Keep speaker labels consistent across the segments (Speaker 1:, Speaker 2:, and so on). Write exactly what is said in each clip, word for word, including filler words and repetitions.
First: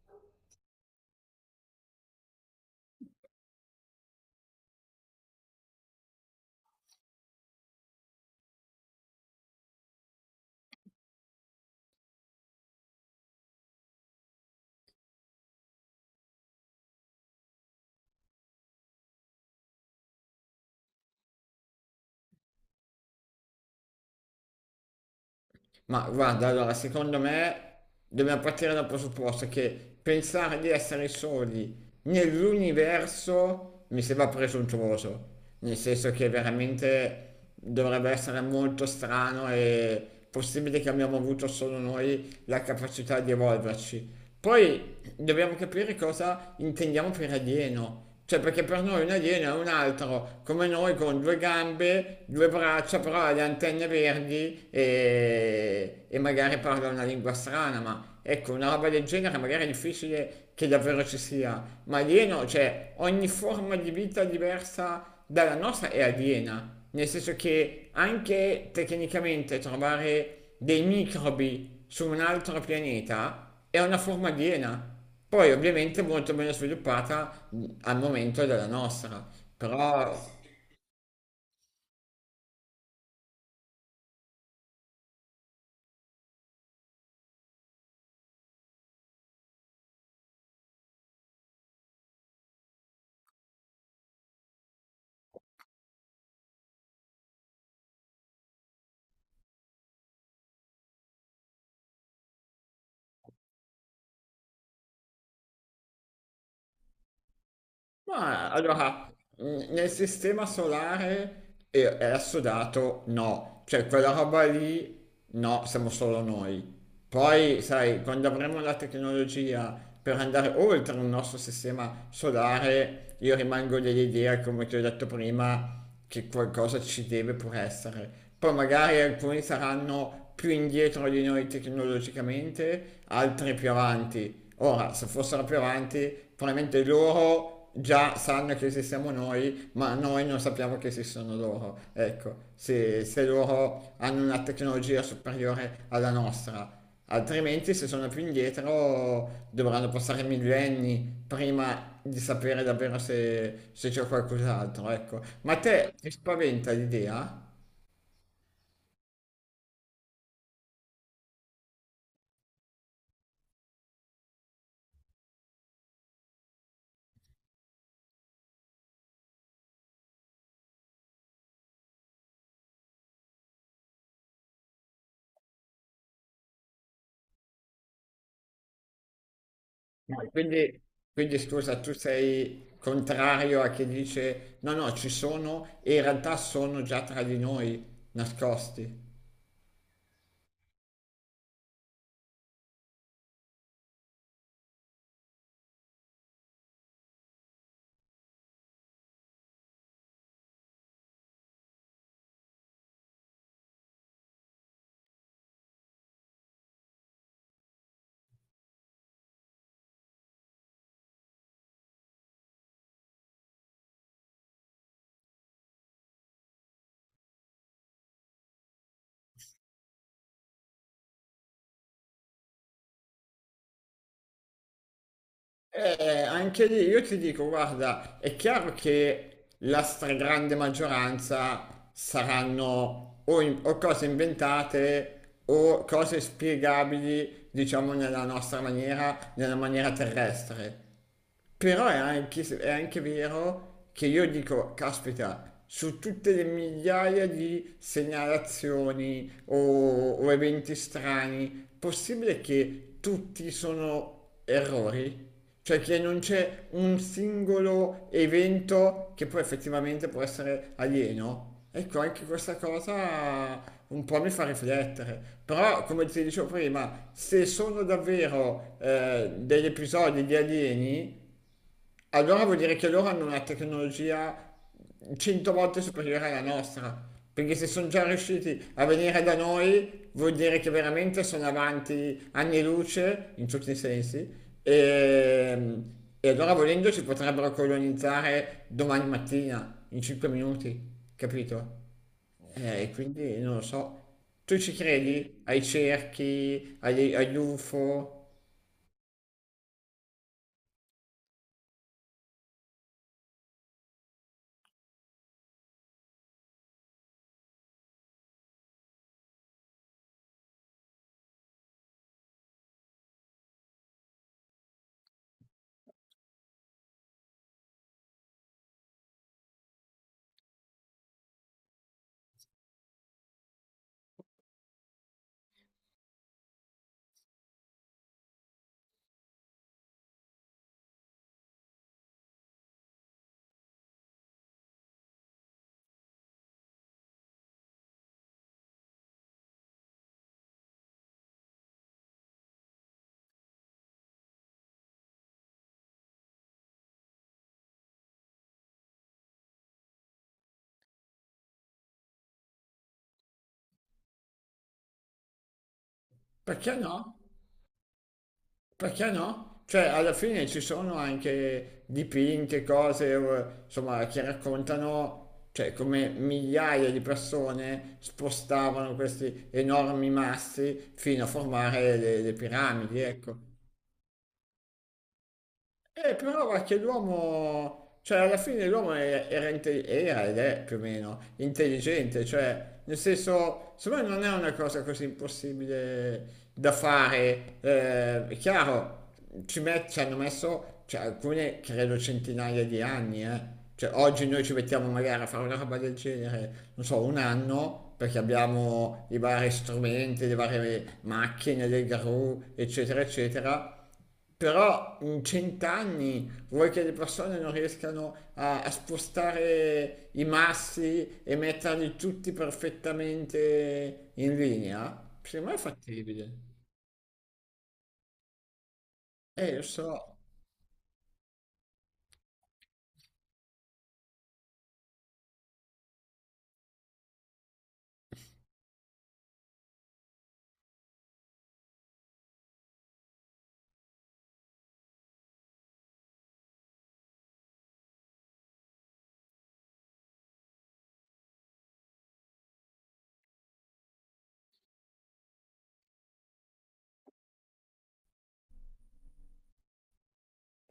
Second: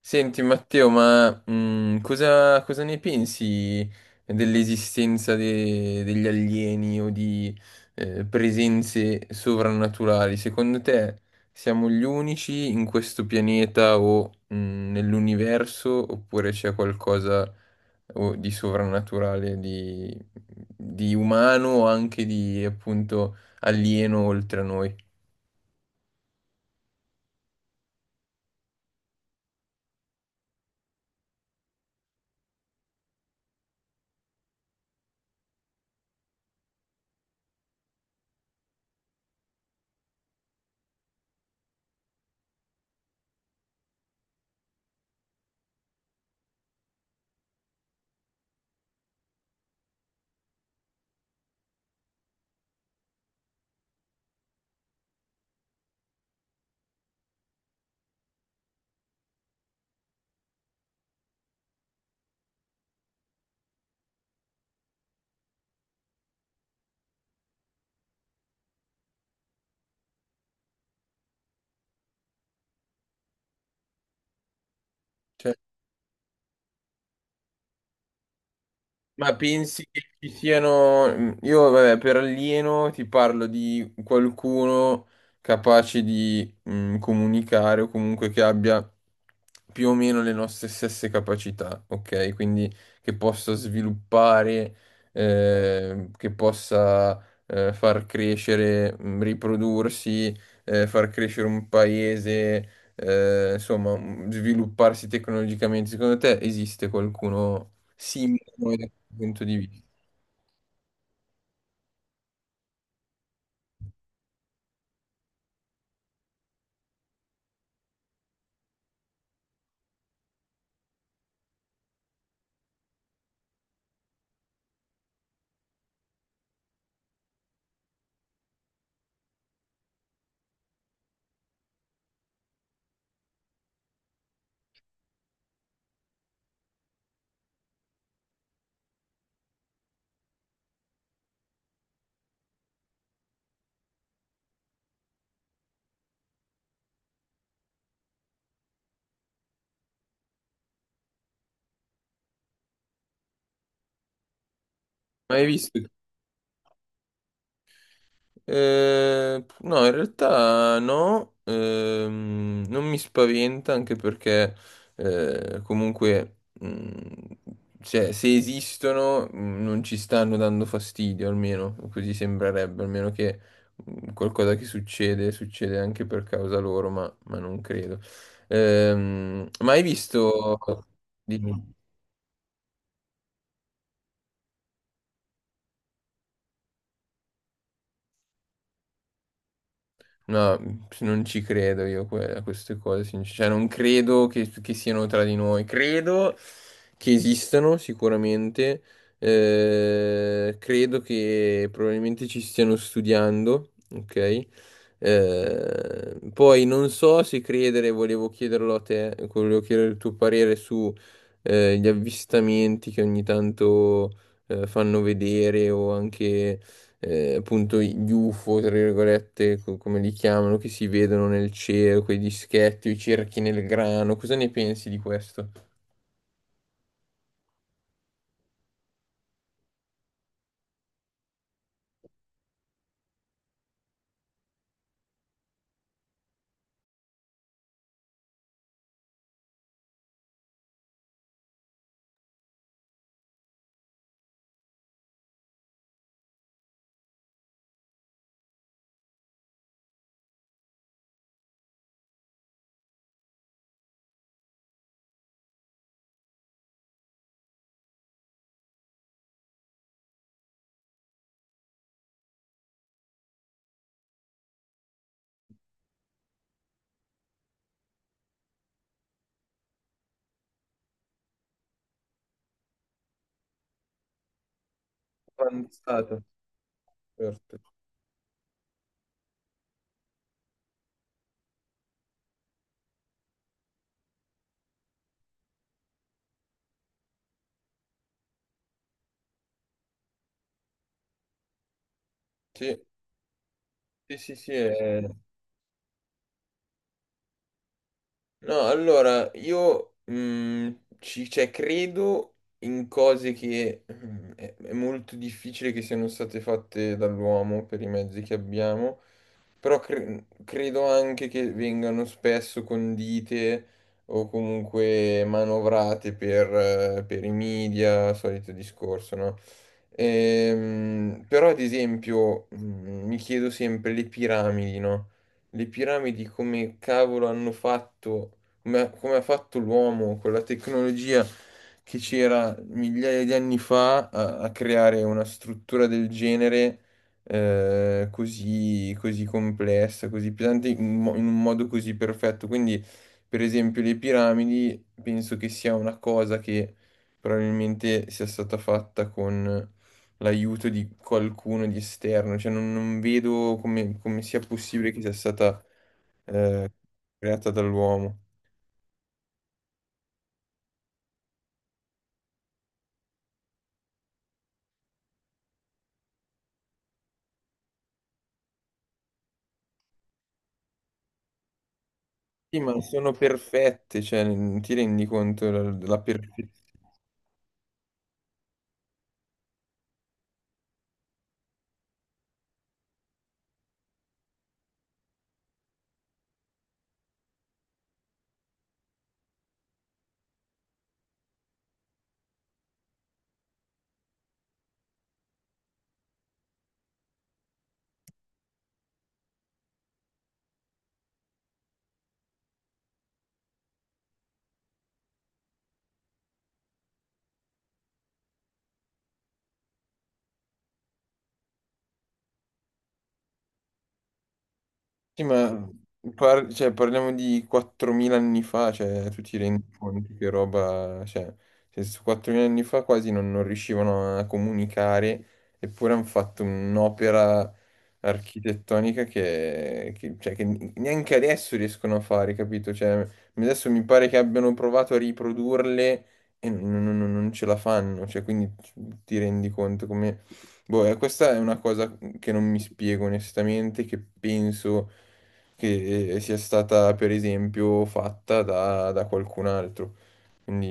Speaker 1: Senti Matteo, ma mm, cosa, cosa ne pensi dell'esistenza de- degli alieni o di eh, presenze sovrannaturali? Secondo te siamo gli unici in questo pianeta o mm, nell'universo, oppure c'è qualcosa o di sovrannaturale, di, di umano o anche di appunto alieno oltre a noi?
Speaker 2: Ma guarda, allora, secondo me dobbiamo partire dal presupposto che pensare di essere soli nell'universo mi sembra presuntuoso, nel senso che veramente dovrebbe essere molto strano e possibile che abbiamo avuto solo noi la capacità di evolverci. Poi dobbiamo capire cosa intendiamo per alieno. Cioè, perché per noi un alieno è un altro, come noi con due gambe, due braccia, però ha le antenne verdi e, e magari parla una lingua strana, ma ecco, una roba del genere magari è difficile che davvero ci sia. Ma alieno, cioè, ogni forma di vita diversa dalla nostra è aliena, nel senso che anche tecnicamente trovare dei microbi su un altro pianeta è una forma aliena, poi
Speaker 1: Cioè,
Speaker 2: ovviamente molto meno sviluppata mm, al momento della nostra,
Speaker 1: ma pensi che
Speaker 2: però.
Speaker 1: ci siano... Io, vabbè, per alieno ti parlo di qualcuno capace di mm, comunicare, o comunque che abbia più o meno le nostre stesse capacità, ok? Quindi che possa sviluppare, eh, che possa eh, far crescere, mm, riprodursi, eh, far crescere un paese, eh, insomma, mm, svilupparsi tecnologicamente. Secondo te esiste qualcuno
Speaker 2: Ma
Speaker 1: simulano da
Speaker 2: allora,
Speaker 1: questo punto di
Speaker 2: mh,
Speaker 1: vista.
Speaker 2: nel sistema solare è, è assodato, no, cioè quella roba lì no, siamo solo noi. Poi, sai, quando avremo la tecnologia per andare oltre il nostro sistema solare, io rimango dell'idea, come ti ho detto prima, che qualcosa ci deve pur essere. Poi magari alcuni saranno più indietro di noi tecnologicamente, altri più avanti. Ora, se fossero più avanti, probabilmente loro già sanno che esistiamo noi, ma noi non sappiamo che esistono loro. Ecco, se, se loro hanno una tecnologia superiore alla nostra. Altrimenti, se sono più indietro, dovranno passare millenni prima di sapere davvero se, se c'è qualcos'altro, ecco.
Speaker 1: Ma hai
Speaker 2: Ma
Speaker 1: visto?
Speaker 2: te ti spaventa l'idea?
Speaker 1: Eh, no, in realtà no, ehm, non mi spaventa, anche perché eh, comunque, mh, cioè, se esistono, mh, non ci stanno dando fastidio, almeno così sembrerebbe, almeno che mh, qualcosa che succede succede anche per causa loro, ma, ma non credo. Ehm, ma hai
Speaker 2: Ma
Speaker 1: visto...
Speaker 2: Quindi, quindi
Speaker 1: Dimmi.
Speaker 2: scusa, tu sei contrario a chi dice no, no, ci sono e in realtà sono già tra di noi nascosti.
Speaker 1: No, non ci credo io que- a queste cose, sincer- cioè non credo che, che siano tra di noi, credo che esistano sicuramente, eh, credo che probabilmente ci stiano studiando, ok? Eh, poi non so se credere, volevo chiederlo a te, volevo chiedere il tuo parere su eh, gli avvistamenti che ogni tanto eh, fanno vedere, o anche eh, appunto gli U F O, tra virgolette, co- come li chiamano, che si vedono nel cielo, quei dischetti, i cerchi nel grano. Cosa ne pensi di questo?
Speaker 2: Eh, anche lì io ti dico, guarda, è chiaro che la stragrande maggioranza saranno o, in- o cose inventate o cose spiegabili, diciamo, nella nostra maniera, nella maniera terrestre. Però è anche, è anche vero che io dico, caspita, su tutte le migliaia di segnalazioni o, o eventi strani, possibile che tutti sono errori? Cioè che non c'è un singolo evento che poi effettivamente può essere alieno? Ecco, anche questa cosa un po' mi fa riflettere. Però, come ti dicevo prima, se sono davvero eh, degli episodi di alieni, allora vuol dire che loro hanno una tecnologia cento volte
Speaker 1: Avanzato.
Speaker 2: superiore alla nostra, perché
Speaker 1: Certo.
Speaker 2: se sono già riusciti a venire da noi vuol dire che veramente sono avanti anni luce in tutti i sensi e, e allora volendo ci potrebbero colonizzare domani mattina in cinque minuti, capito?
Speaker 1: Sì,
Speaker 2: Eh, E quindi non lo so.
Speaker 1: sì, sì, sì,
Speaker 2: Tu ci
Speaker 1: è...
Speaker 2: credi ai cerchi, agli, agli U F O?
Speaker 1: No, allora, io mm, ci, cioè, credo in cose che mm, è, è molto difficile che siano state fatte dall'uomo per i mezzi che abbiamo. Però cre- credo anche che vengano spesso condite o comunque manovrate per, eh, per i media, solito discorso, no? Ehm, però, ad esempio, mm, mi chiedo sempre le piramidi, no? Le piramidi, come cavolo hanno fatto, come ha, come ha fatto l'uomo con la tecnologia che c'era migliaia di anni fa a, a creare una struttura del genere, eh, così, così complessa, così pesante, in, mo- in un modo così perfetto. Quindi, per esempio, le piramidi penso che sia una cosa che probabilmente sia stata fatta con l'aiuto di qualcuno di esterno, cioè non, non vedo come, come sia possibile che sia stata eh,
Speaker 2: Perché no?
Speaker 1: creata dall'uomo.
Speaker 2: Perché no? Cioè, alla fine ci sono anche dipinti, cose, eh, insomma, che raccontano, cioè, come migliaia di persone spostavano questi enormi massi fino a formare le, le
Speaker 1: Sì, ma
Speaker 2: piramidi,
Speaker 1: sono
Speaker 2: ecco.
Speaker 1: perfette, cioè, non ti rendi conto della, della
Speaker 2: Eh, però perché
Speaker 1: perfettissima...
Speaker 2: l'uomo, cioè alla fine l'uomo è- era, inte- era ed è più o meno intelligente, cioè nel senso, secondo me non è una cosa così impossibile da fare. Eh, è chiaro, ci, met- ci hanno messo, cioè, alcune credo centinaia di anni, eh. Cioè oggi noi ci mettiamo magari a fare una roba del genere, non so, un anno, perché abbiamo i vari strumenti, le varie macchine, le gru, eccetera, eccetera. Però in cent'anni vuoi che le persone non riescano a, a spostare i massi e metterli tutti perfettamente in linea? Secondo me è fattibile.
Speaker 1: par- Cioè, parliamo di quattromila anni fa, cioè, tu ti
Speaker 2: Eh, lo
Speaker 1: rendi conto
Speaker 2: so.
Speaker 1: che roba... Cioè, cioè, su quattromila anni fa quasi non, non riuscivano a comunicare, eppure hanno fatto un'opera architettonica che, che- cioè, che neanche adesso riescono a fare, capito? Cioè, adesso mi pare che abbiano provato a riprodurle e non, non- non- non ce la fanno, cioè, quindi ti rendi conto. Boh, eh, questa è una cosa, mhmm, che non mi spiego onestamente, che penso che eh, sia stata per esempio fatta da, da qualcun altro.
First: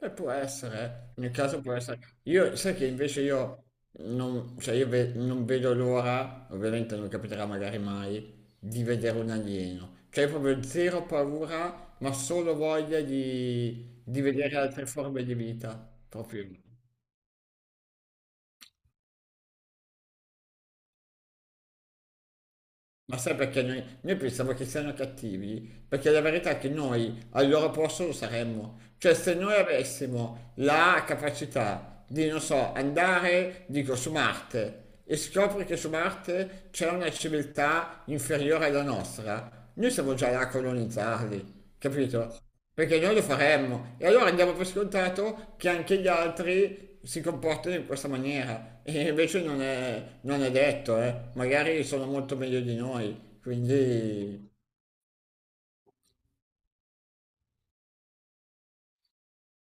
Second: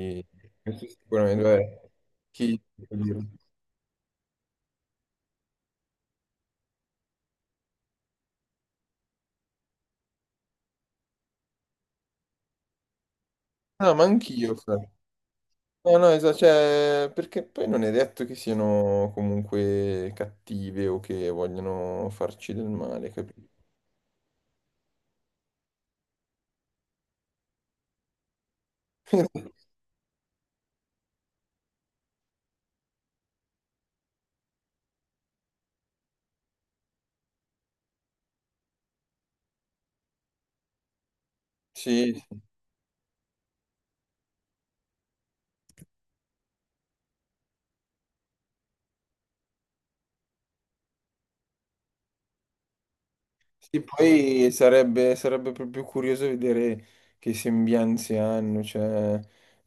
Speaker 2: Eh, può
Speaker 1: questo
Speaker 2: essere, nel
Speaker 1: sicuramente,
Speaker 2: caso può
Speaker 1: vabbè.
Speaker 2: essere. Io,
Speaker 1: Chi
Speaker 2: sai che invece io non, cioè io ve- non vedo l'ora, ovviamente non capiterà magari mai, di vedere un alieno. Cioè io proprio zero paura, ma solo voglia
Speaker 1: No,
Speaker 2: di,
Speaker 1: ma
Speaker 2: di
Speaker 1: anch'io.
Speaker 2: vedere
Speaker 1: Fra.
Speaker 2: altre forme di vita.
Speaker 1: No, no, esatto,
Speaker 2: Proprio.
Speaker 1: cioè, perché poi non è detto che siano comunque cattive o che vogliano farci del male,
Speaker 2: Ma sai
Speaker 1: capito?
Speaker 2: perché noi, noi pensiamo che siano cattivi? Perché la verità è che noi al loro posto lo saremmo. Cioè, se noi avessimo la capacità di, non so, andare, dico, su Marte e scopri che su Marte c'è una civiltà inferiore alla nostra, noi siamo già là a colonizzarli,
Speaker 1: Sì.
Speaker 2: capito? Perché noi lo faremmo e allora andiamo per scontato che anche gli altri si comportano in questa maniera e invece non è, non è detto, eh. Magari sono molto meglio di noi,
Speaker 1: Sì,
Speaker 2: quindi...
Speaker 1: poi sarebbe, sarebbe proprio curioso vedere che sembianze hanno, cioè,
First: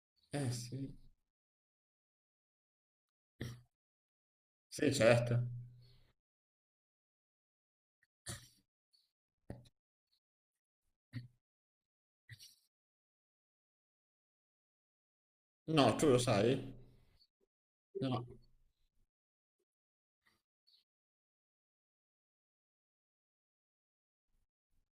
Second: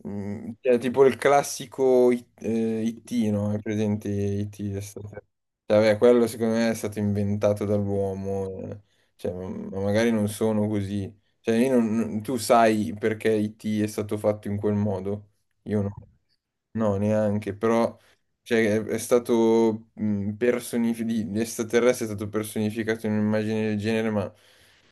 Speaker 1: mm,
Speaker 2: Eh
Speaker 1: cioè,
Speaker 2: sì,
Speaker 1: tipo il classico I- eh, I T, no? È presente I T? È
Speaker 2: sì
Speaker 1: stato- cioè,
Speaker 2: certo.
Speaker 1: vabbè, quello secondo me è stato inventato dall'uomo, eh. Cioè, ma ma magari non sono così. Cioè, io non- non- tu sai perché I T è stato fatto in quel modo? Io
Speaker 2: No,
Speaker 1: no,
Speaker 2: tu lo sai?
Speaker 1: no, neanche. Però
Speaker 2: No.
Speaker 1: cioè, è, è stato personificato, l'estraterrestre è stato personificato in un'immagine del genere, ma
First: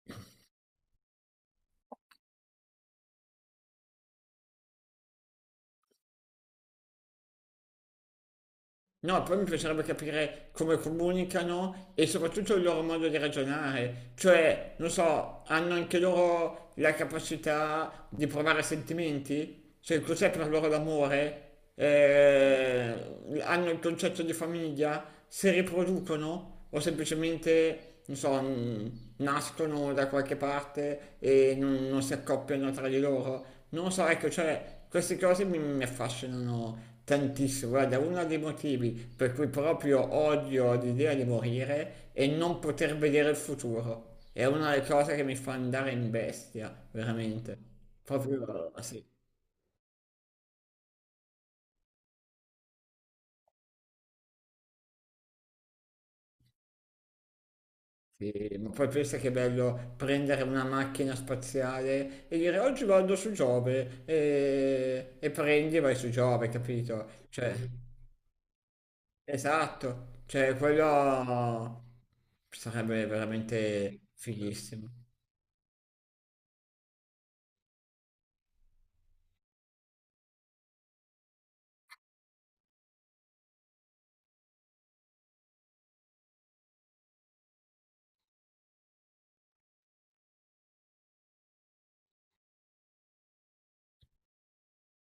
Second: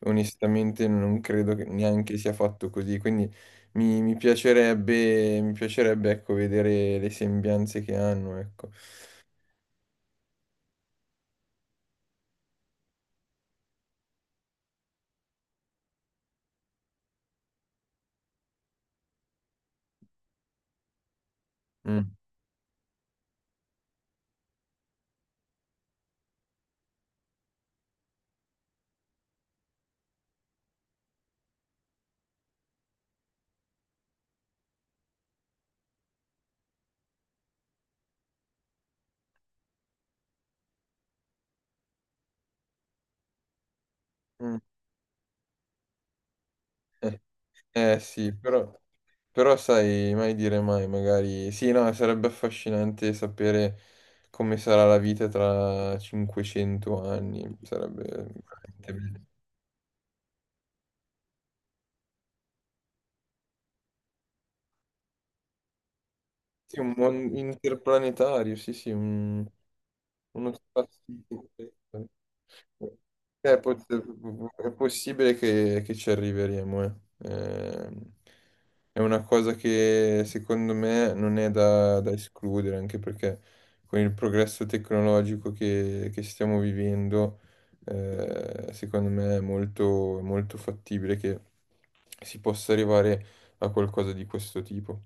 Speaker 1: onestamente non credo che neanche sia fatto così. Quindi mi, mi piacerebbe, mi piacerebbe, ecco, vedere le sembianze che hanno, ecco.
Speaker 2: No, poi mi piacerebbe capire come comunicano e soprattutto il loro modo di ragionare. Cioè, non so, hanno anche loro la capacità di provare sentimenti? Cioè, cos'è per loro l'amore?
Speaker 1: Mm,
Speaker 2: Eh, hanno il concetto di famiglia? Si riproducono? O semplicemente che, non so, n- nascono da qualche parte e non, non si accoppiano tra di loro. Non lo so, ecco, cioè, queste cose mi, mi affascinano tantissimo. Guarda, uno dei motivi per cui proprio odio l'idea di morire è non poter vedere il futuro. È
Speaker 1: mm.
Speaker 2: una delle cose che mi fa andare in bestia,
Speaker 1: Eh,
Speaker 2: veramente.
Speaker 1: eh, sì, però,
Speaker 2: Proprio, sì.
Speaker 1: però sai, mai dire mai, magari... Sì, no, sarebbe affascinante sapere come sarà la vita tra cinquecento anni, sarebbe
Speaker 2: Sì, ma poi
Speaker 1: veramente
Speaker 2: pensa
Speaker 1: bello.
Speaker 2: che è bello prendere una macchina spaziale e dire oggi vado su Giove e, e prendi e vai su Giove,
Speaker 1: Sì, un
Speaker 2: capito?
Speaker 1: buon
Speaker 2: Cioè,
Speaker 1: interplanetario, sì, sì, un-
Speaker 2: esatto,
Speaker 1: uno
Speaker 2: cioè
Speaker 1: spazio.
Speaker 2: quello sarebbe
Speaker 1: Eh, pot-
Speaker 2: veramente
Speaker 1: è
Speaker 2: fighissimo.
Speaker 1: possibile che, che ci arriveremo, eh. Ehm, è una cosa che secondo me non è da, da escludere, anche perché con il progresso tecnologico che, che stiamo vivendo, eh, secondo me è molto, molto fattibile che si possa arrivare a qualcosa di questo tipo.